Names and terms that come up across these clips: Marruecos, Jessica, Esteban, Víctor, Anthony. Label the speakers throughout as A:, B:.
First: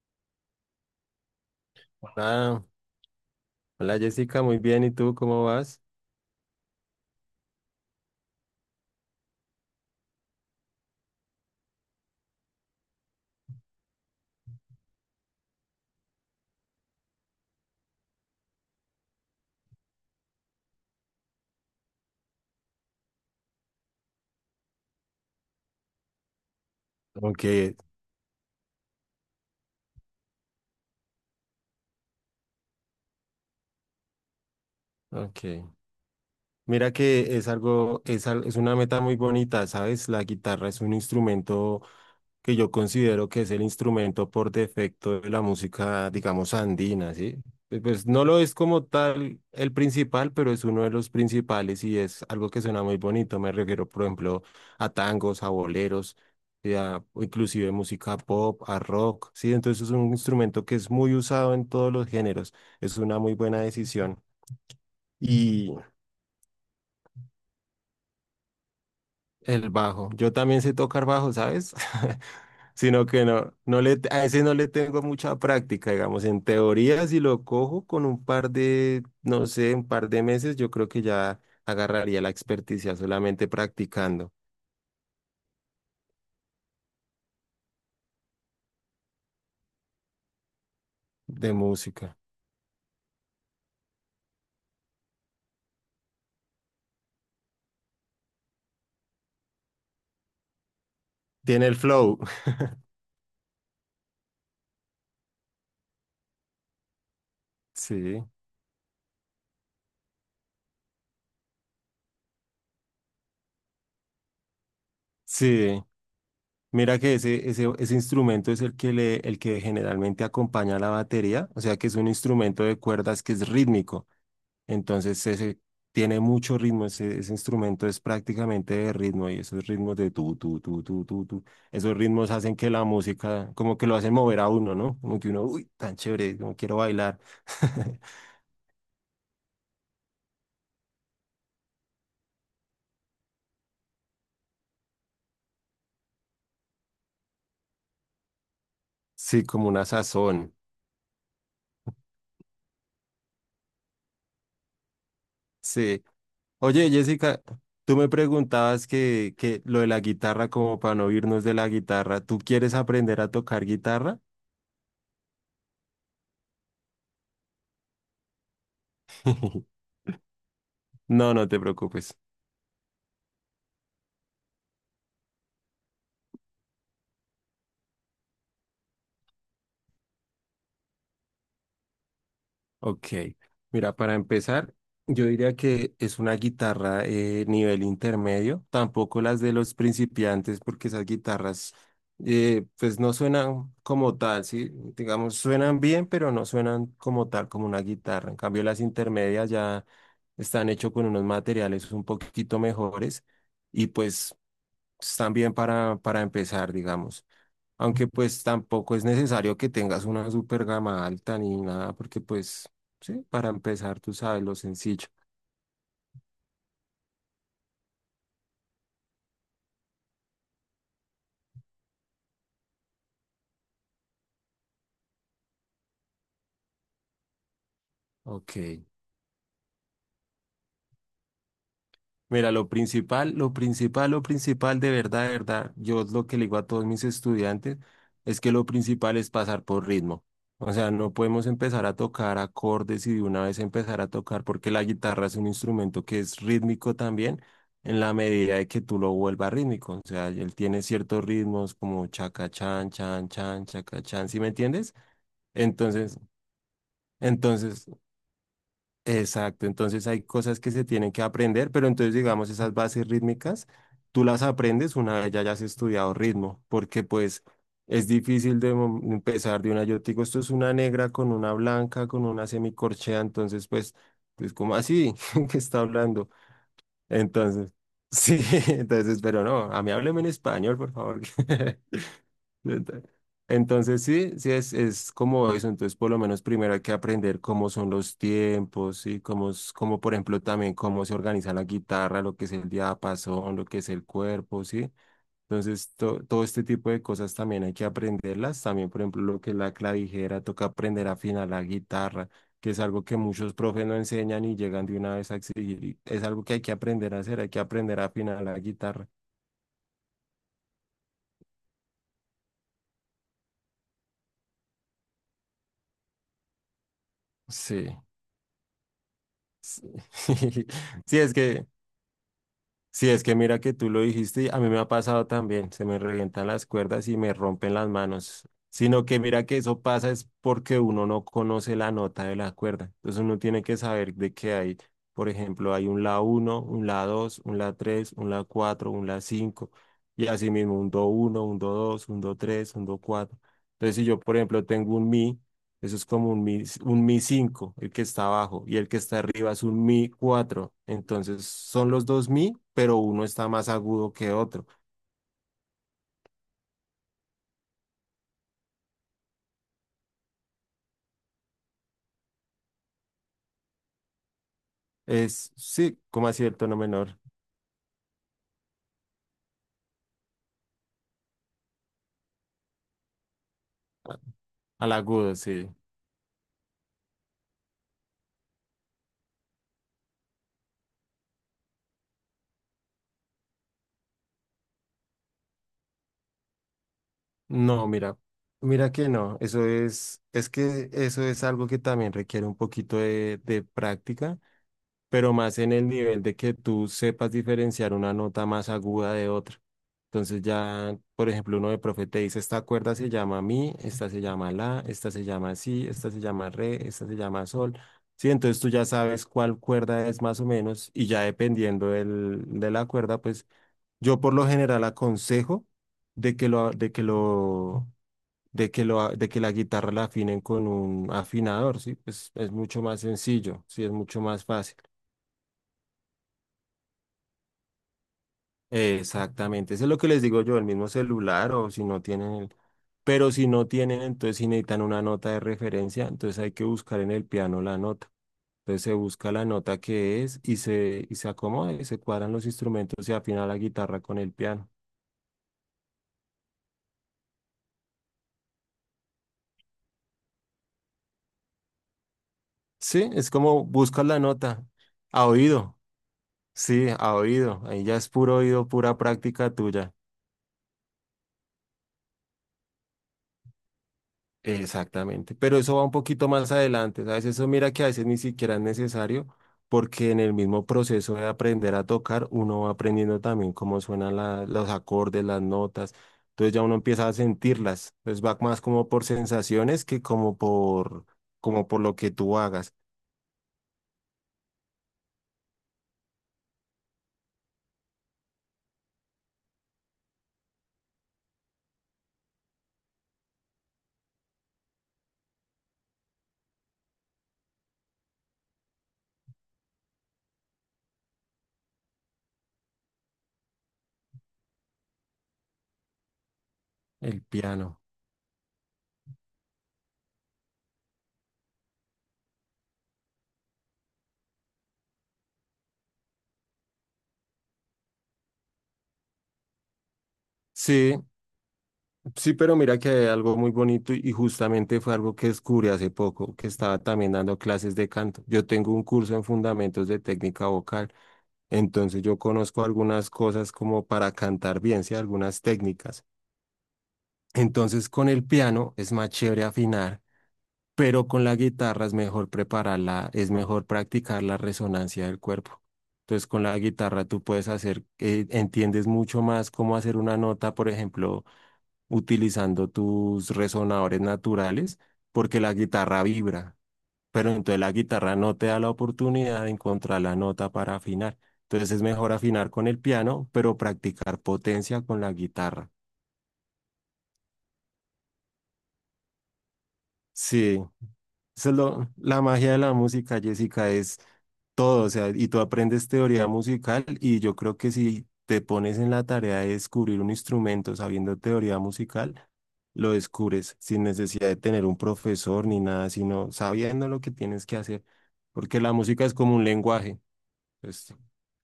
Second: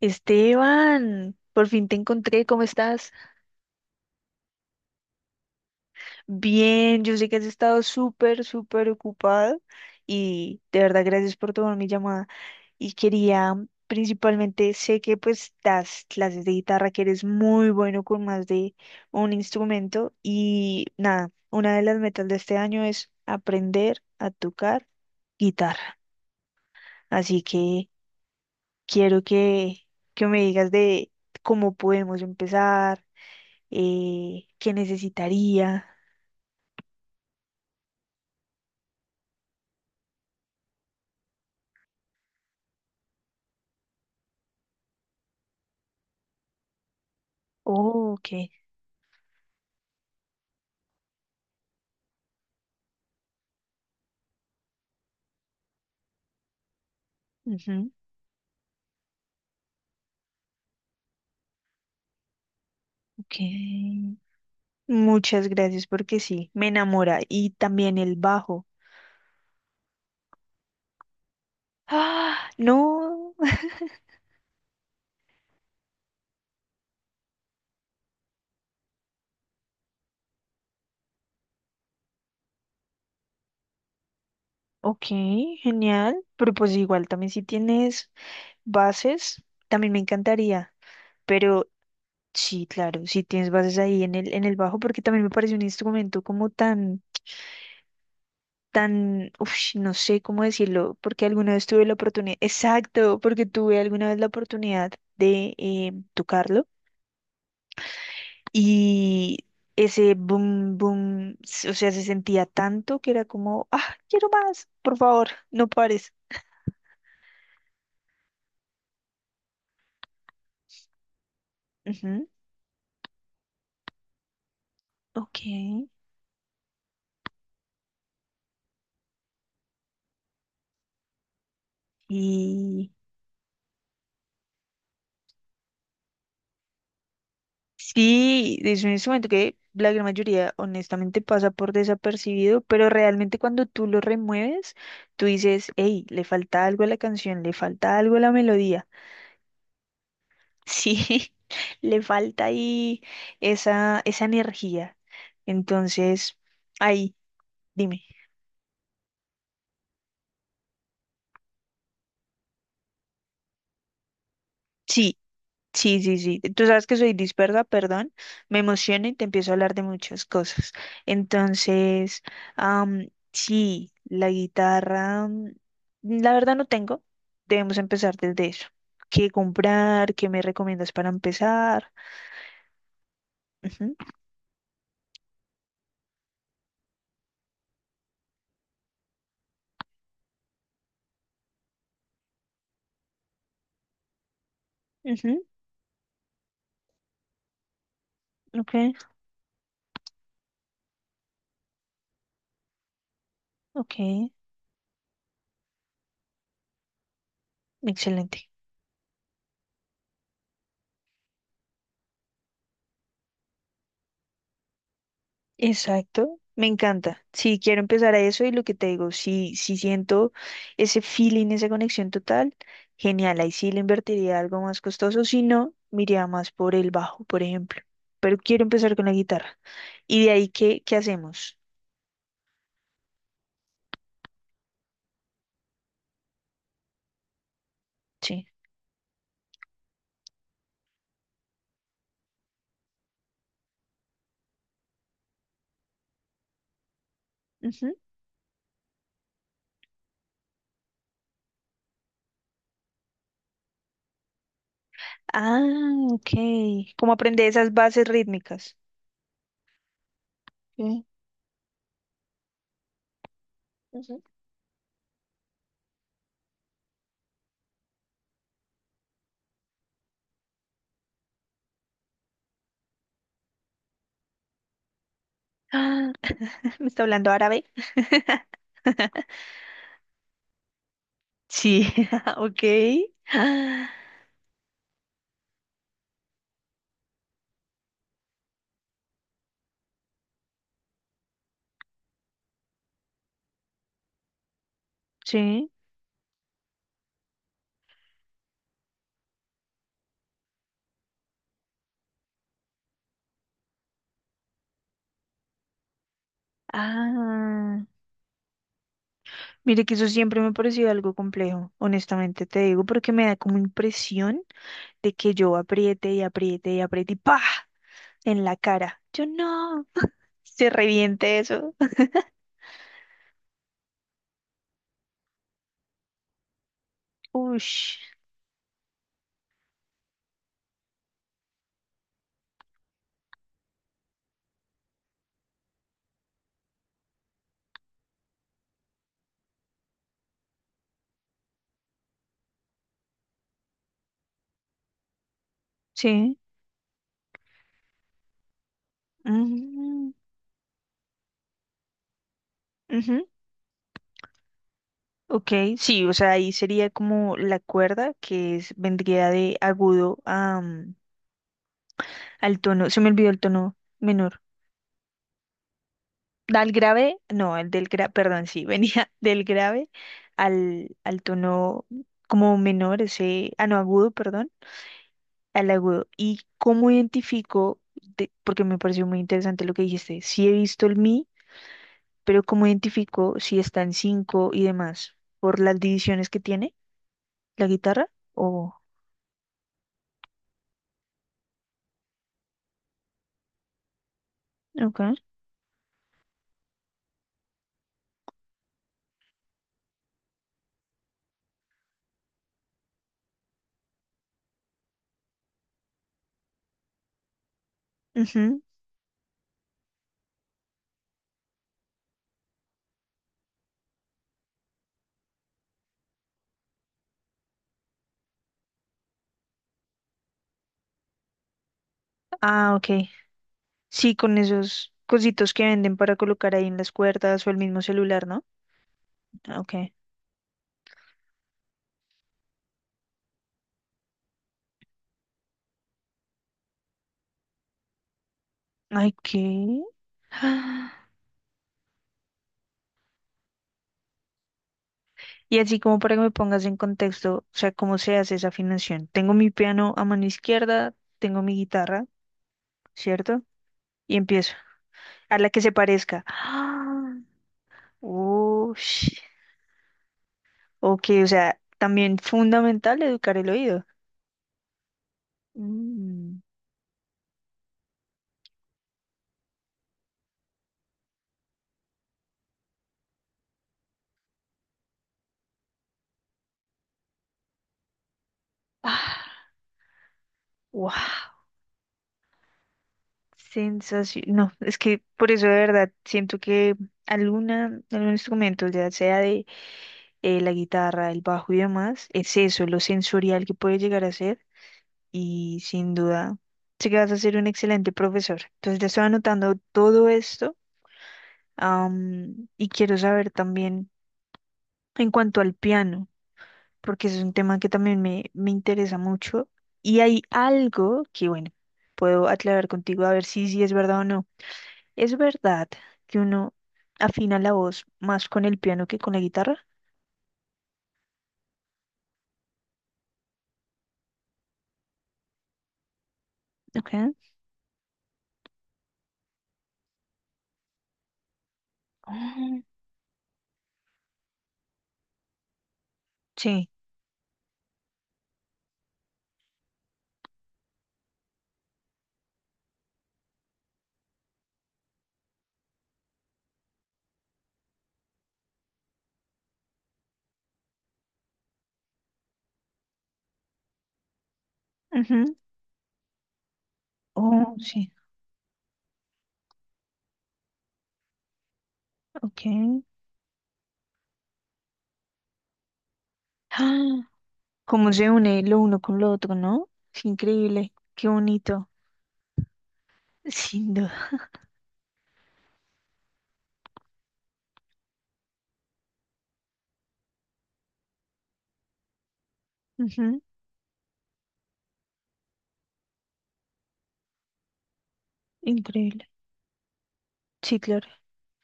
A: Esteban, por fin te encontré, ¿cómo
B: Ah,
A: estás?
B: hola Jessica, muy bien. ¿Y tú cómo vas?
A: Bien, yo sé que has estado súper, súper ocupado y de verdad gracias por tomar mi llamada. Y quería, principalmente, sé que pues das clases de guitarra, que eres muy bueno con más de un instrumento y nada, una de las metas de este año es aprender a tocar guitarra. Así
B: Aunque,
A: que quiero que me digas de cómo podemos empezar qué
B: aunque,
A: necesitaría.
B: mira que es algo, es, es una meta muy bonita, ¿sabes? La guitarra es un instrumento que yo considero que es el instrumento por defecto de la música, digamos, andina, ¿sí? Pues,
A: Oh,
B: no lo
A: ok.
B: es como tal el principal, pero es uno de los principales y es algo que suena muy bonito. Me refiero, por ejemplo, a tangos, a boleros, y o inclusive
A: Ujú,
B: música pop, a rock, ¿sí? Entonces es un instrumento que es muy usado en todos los géneros. Es una muy
A: ok.
B: buena decisión.
A: Muchas
B: Y
A: gracias porque sí, me enamora. Y también el bajo.
B: el bajo. Yo también sé tocar bajo, ¿sabes?
A: Ah,
B: Sino que
A: no.
B: no, a ese no le tengo mucha práctica, digamos, en teoría, si lo cojo con un par de, no sé, un par de meses, yo creo que ya agarraría la experticia solamente practicando
A: Ok, genial. Pero pues igual también si tienes bases, también me encantaría.
B: de
A: Pero
B: música.
A: sí, claro, si tienes bases ahí en el bajo, porque también me parece un instrumento como tan tan, uf, no sé cómo decirlo, porque alguna vez
B: Tiene el
A: tuve la
B: flow,
A: oportunidad, exacto, porque tuve alguna vez la oportunidad de tocarlo
B: sí,
A: y ese boom, boom, o sea, se sentía tanto que era como, ah, quiero más, por favor, no
B: sí.
A: pares.
B: Mira que ese instrumento es el que el que generalmente acompaña a la batería, o sea que es un
A: Ujú,
B: instrumento de cuerdas que es rítmico. Entonces,
A: ok.
B: ese tiene mucho ritmo, ese instrumento es prácticamente de ritmo y esos ritmos de tu, tu, tu, tu, tu, tu, esos ritmos hacen que la
A: Y
B: música, como que lo hacen mover a uno, ¿no? Como que uno, uy, tan chévere, como quiero bailar.
A: sí, es un instrumento que la gran mayoría honestamente pasa por desapercibido, pero realmente cuando tú lo remueves, tú dices, hey, le falta algo a la canción, le falta algo a la melodía.
B: Sí, como una sazón.
A: Sí, le falta ahí esa, esa energía.
B: Sí.
A: Entonces,
B: Oye,
A: ahí,
B: Jessica, tú
A: dime.
B: me preguntabas que lo de la guitarra, como para no irnos de la guitarra, ¿tú quieres aprender a tocar guitarra?
A: Sí, sí, sí, sí. Tú sabes que soy dispersa, perdón. Me emociono y te empiezo a hablar de muchas cosas.
B: No, no te preocupes.
A: Entonces, sí, la guitarra, la verdad no tengo. Debemos empezar desde eso. ¿Qué comprar? ¿Qué me recomiendas para empezar?
B: Ok,
A: Ujú,
B: mira, para empezar, yo diría que es una guitarra nivel intermedio, tampoco las de los principiantes, porque esas guitarras pues no suenan como tal, ¿sí? Digamos,
A: ujú,
B: suenan bien, pero no suenan como tal, como una guitarra. En cambio,
A: ok,
B: las intermedias ya están hechas con unos materiales un poquito mejores y
A: ok,
B: pues pues, también para empezar, digamos. Aunque pues
A: excelente.
B: tampoco es necesario que tengas una super gama alta ni nada, porque pues sí, para empezar tú sabes lo sencillo.
A: Exacto, me encanta. Sí, quiero empezar a eso y lo que te digo, si siento ese feeling, esa conexión total, genial, ahí sí le invertiría algo más costoso, si no, me iría más por el bajo, por ejemplo. Pero
B: Ok.
A: quiero empezar con la guitarra. ¿Y de ahí qué hacemos?
B: Mira, lo principal de verdad, yo lo que le digo a todos mis estudiantes es
A: Sí.
B: que lo principal es pasar por ritmo. O sea, no podemos empezar a tocar acordes y de una vez empezar a tocar porque la guitarra es un instrumento que es rítmico también
A: Ujú.
B: en la medida de que tú lo vuelvas rítmico. O sea, él tiene ciertos ritmos como chaca chan, chan, chan, chaca chan, ¿sí me entiendes?
A: Ah,
B: Entonces,
A: ok. ¿Cómo aprender esas
B: entonces
A: bases rítmicas?
B: exacto, entonces hay cosas que se
A: Sí.
B: tienen que aprender, pero entonces digamos esas bases rítmicas,
A: Ujú.
B: tú las aprendes una vez ya hayas estudiado ritmo, porque pues es difícil de empezar de una, yo te digo, esto es una negra con una blanca, con una semicorchea, entonces pues, pues como así que está
A: Ah,
B: hablando,
A: ¿me está hablando árabe?
B: entonces, sí, entonces, pero no, a mí hábleme en español, por favor.
A: Sí, ok.
B: Neta.
A: Ah,
B: Entonces sí, sí es como eso, entonces por lo menos primero hay que aprender cómo son los tiempos y cómo, cómo por ejemplo también cómo se organiza la guitarra, lo que es el diapasón, lo que es el cuerpo, ¿sí?
A: sí.
B: Entonces todo este tipo de cosas también hay que aprenderlas, también por ejemplo lo que es la clavijera, toca aprender a afinar la guitarra, que es algo que muchos profes no enseñan y llegan de una vez a exigir, y es algo que hay que aprender a hacer, hay que
A: Ah.
B: aprender a afinar la guitarra.
A: Mire que eso siempre me ha parecido algo complejo, honestamente te digo, porque me da como impresión de que yo apriete y apriete y apriete y ¡pa!
B: Sí.
A: En la cara. Yo
B: Sí,
A: no, se
B: sí, es
A: reviente
B: que...
A: eso.
B: Sí, es que mira que tú lo dijiste, y a mí me ha pasado también, se me revientan las cuerdas y me rompen las
A: Ush,
B: manos, sino que mira que eso pasa es porque uno no conoce la nota de la cuerda, entonces uno tiene que saber de qué hay, por ejemplo, hay un la uno, un la 2, un la 3, un la 4, un la 5 y así mismo un do uno, un do 2, un do 3, un do 4. Entonces si yo, por ejemplo, tengo un mi, eso es como
A: sí.
B: un mi 5 el que está abajo, y el que está arriba es un mi
A: Mm,
B: cuatro. Entonces son los dos mi, pero uno
A: ujú,
B: está más agudo que otro.
A: ok, sí, o sea, ahí sería como la cuerda que es, vendría de agudo a, al tono, se me olvidó el tono menor.
B: Es, sí, como así el
A: Al
B: tono
A: grave,
B: menor
A: no, el del grave, perdón, sí, venía del grave al, al tono como menor, ese, ah, no, agudo, perdón,
B: al agudo, sí.
A: al agudo. ¿Y cómo identifico, de- porque me pareció muy interesante lo que dijiste, sí he visto el mi, pero cómo identifico si está en cinco y demás, por las divisiones que tiene la
B: No,
A: guitarra?
B: mira,
A: O,
B: mira que no. Eso es que eso es algo que también requiere un poquito de práctica,
A: ok,
B: pero más en el nivel de que tú sepas diferenciar una nota más aguda de otra. Entonces ya, por ejemplo, uno de profe te dice, esta cuerda se llama mi, esta se llama la, esta se llama si, esta se llama re, esta se llama sol. Sí, entonces
A: ujú,
B: tú ya sabes cuál cuerda es más o menos y ya dependiendo del, de la cuerda, pues yo por lo general aconsejo de que lo, de que lo, de que lo, de que la guitarra la afinen con un afinador, sí, pues es
A: ah,
B: mucho más
A: ok.
B: sencillo, sí, es
A: Sí,
B: mucho
A: con
B: más fácil.
A: esos cositos que venden para colocar ahí en las cuerdas o el mismo celular, ¿no? Ah,
B: Exactamente, eso es
A: ok.
B: lo que les digo yo, el mismo celular o si no tienen el... Pero si no tienen, entonces si necesitan una nota de referencia, entonces hay que buscar en el piano la nota. Entonces se
A: Ay,
B: busca la nota
A: ¿qué?
B: que es y
A: Ah,
B: y se acomoda, y se cuadran los instrumentos y afina la guitarra con el piano.
A: y así como para que me pongas en contexto, o sea, cómo se hace esa afinación. Tengo mi piano a mano izquierda, tengo mi guitarra,
B: Sí, es
A: ¿cierto?
B: como buscas
A: Y
B: la
A: empiezo.
B: nota a
A: A la que se
B: oído.
A: parezca.
B: Sí, a
A: Ah,
B: oído. Ahí ya es puro oído, pura
A: ush.
B: práctica tuya.
A: Ok, o sea, también fundamental educar el oído.
B: Exactamente, pero eso va un poquito
A: Mm.
B: más adelante, ¿sabes? Eso mira que a veces ni siquiera es necesario, porque en el mismo proceso de aprender a tocar, uno va aprendiendo también cómo suenan los acordes, las notas, entonces ya uno empieza a sentirlas, entonces va más como por
A: Ah,
B: sensaciones que como por,
A: wow.
B: como por lo que tú hagas,
A: Sensación. No, es que por eso de verdad siento que alguna, algún instrumento, ya sea de la guitarra, el bajo y demás, es eso, lo sensorial que puede llegar a ser y sin duda sé que vas a ser un excelente profesor. Entonces ya estoy anotando todo esto, y quiero saber también en cuanto al piano, porque ese
B: el
A: es un tema que
B: piano.
A: también me interesa mucho y hay algo que, bueno, puedo aclarar contigo a ver si es verdad o no. ¿Es verdad que uno afina la voz más con el piano que con la guitarra?
B: Sí, sí, pero mira que hay algo muy bonito y justamente fue algo que descubrí hace poco, que estaba
A: Ok.
B: también dando clases de canto. Yo tengo un curso en fundamentos de técnica vocal. Entonces yo
A: Oh,
B: conozco algunas cosas como para cantar bien, ¿sí? Algunas técnicas.
A: sí.
B: Entonces con el piano es más chévere afinar, pero con la guitarra es mejor prepararla, es mejor practicar la resonancia del cuerpo. Entonces con la guitarra tú puedes hacer, entiendes mucho más cómo hacer una nota, por ejemplo, utilizando tus resonadores naturales, porque la guitarra vibra, pero
A: Oh,
B: entonces la
A: sí,
B: guitarra no te da la oportunidad de encontrar la nota para afinar. Entonces es mejor
A: ok.
B: afinar con el piano, pero practicar potencia con la guitarra.
A: ¡Ah! Cómo se une lo uno con lo otro, ¿no? Es
B: Sí,
A: increíble, qué
B: eso es
A: bonito,
B: la magia de la música, Jessica,
A: sin duda.
B: es todo, o sea, y tú aprendes teoría musical y yo creo que si te pones en la tarea de descubrir un instrumento sabiendo teoría musical, lo
A: Ujú,
B: descubres sin necesidad de tener un profesor ni nada, sino sabiendo lo que tienes que hacer, porque la música
A: increíble.
B: es como un lenguaje.
A: Sí, claro.
B: Pues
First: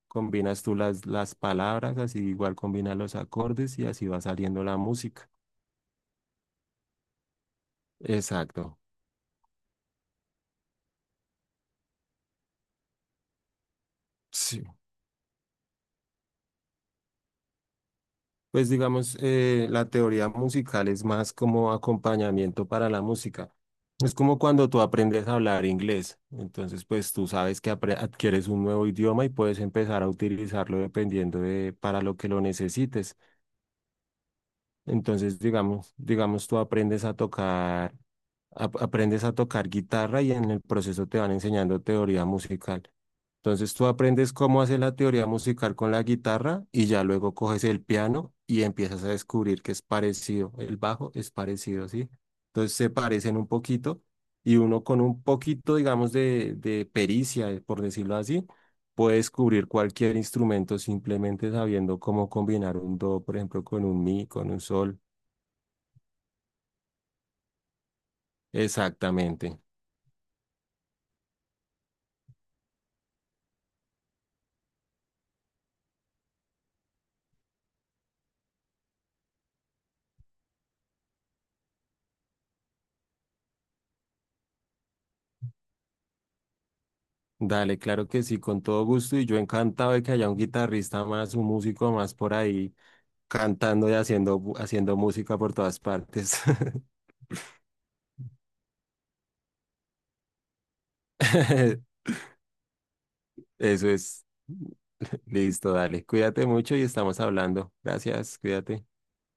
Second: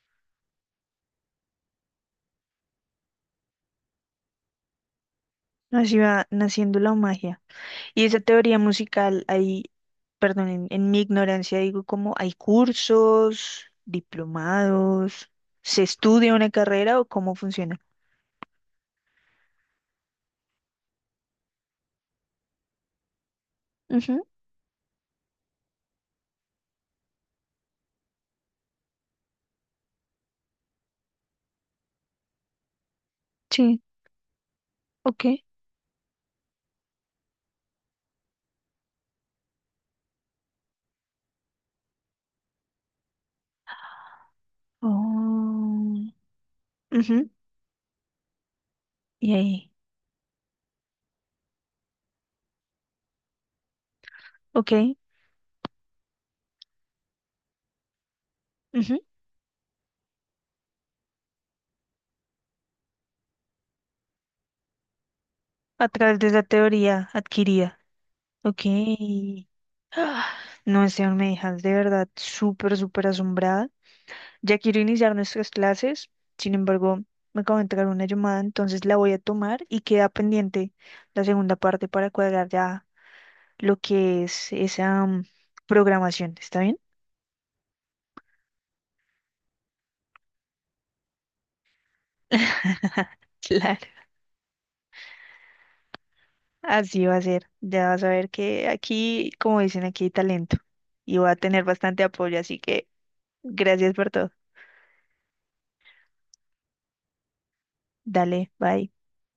B: combinas tú las palabras, así igual combinas los acordes y así va saliendo la música.
A: Así va naciendo la magia. Y esa teoría
B: Exacto,
A: musical, ahí, perdón, en mi ignorancia digo como hay cursos,
B: sí.
A: diplomados, ¿se estudia una carrera o cómo funciona?
B: Pues digamos, la teoría musical es más como acompañamiento para la música. Es
A: Ujú,
B: como cuando tú aprendes a hablar inglés. Entonces, pues tú sabes que adquieres un nuevo idioma y puedes empezar a utilizarlo dependiendo de para lo que lo necesites.
A: sí, ok.
B: Entonces, digamos, tú aprendes a tocar, aprendes a tocar guitarra y en el proceso te van enseñando teoría musical. Entonces, tú aprendes cómo hacer la teoría musical con la
A: Oh,
B: guitarra y ya
A: ujú,
B: luego coges el piano y empiezas a
A: y
B: descubrir
A: ahí,
B: que es parecido, el bajo es parecido, ¿sí? Entonces, se parecen un poquito y uno
A: ok.
B: con un poquito, digamos, de pericia, por decirlo así,
A: Ujú,
B: puede descubrir cualquier instrumento simplemente sabiendo cómo combinar un do, por ejemplo, con un mi, con un sol.
A: a través de esa teoría adquirida. Ok.
B: Exactamente.
A: Ah, no, Esteban, me dejas de verdad súper, súper asombrada. Ya quiero iniciar nuestras clases, sin embargo, me acabo de entrar una llamada, entonces la voy a tomar y queda pendiente la segunda parte para cuadrar ya lo que es esa programación. ¿Está bien?
B: Dale, claro que sí, con todo gusto y yo encantado de que haya un guitarrista más, un músico más por ahí
A: Claro,
B: cantando y haciendo, haciendo música por todas partes.
A: así va a ser. Ya vas a ver que aquí, como dicen, aquí hay talento y voy a tener bastante apoyo, así que
B: Eso
A: gracias por
B: es.
A: todo.
B: Listo, dale. Cuídate mucho y estamos hablando. Gracias,
A: Dale,
B: cuídate.
A: bye.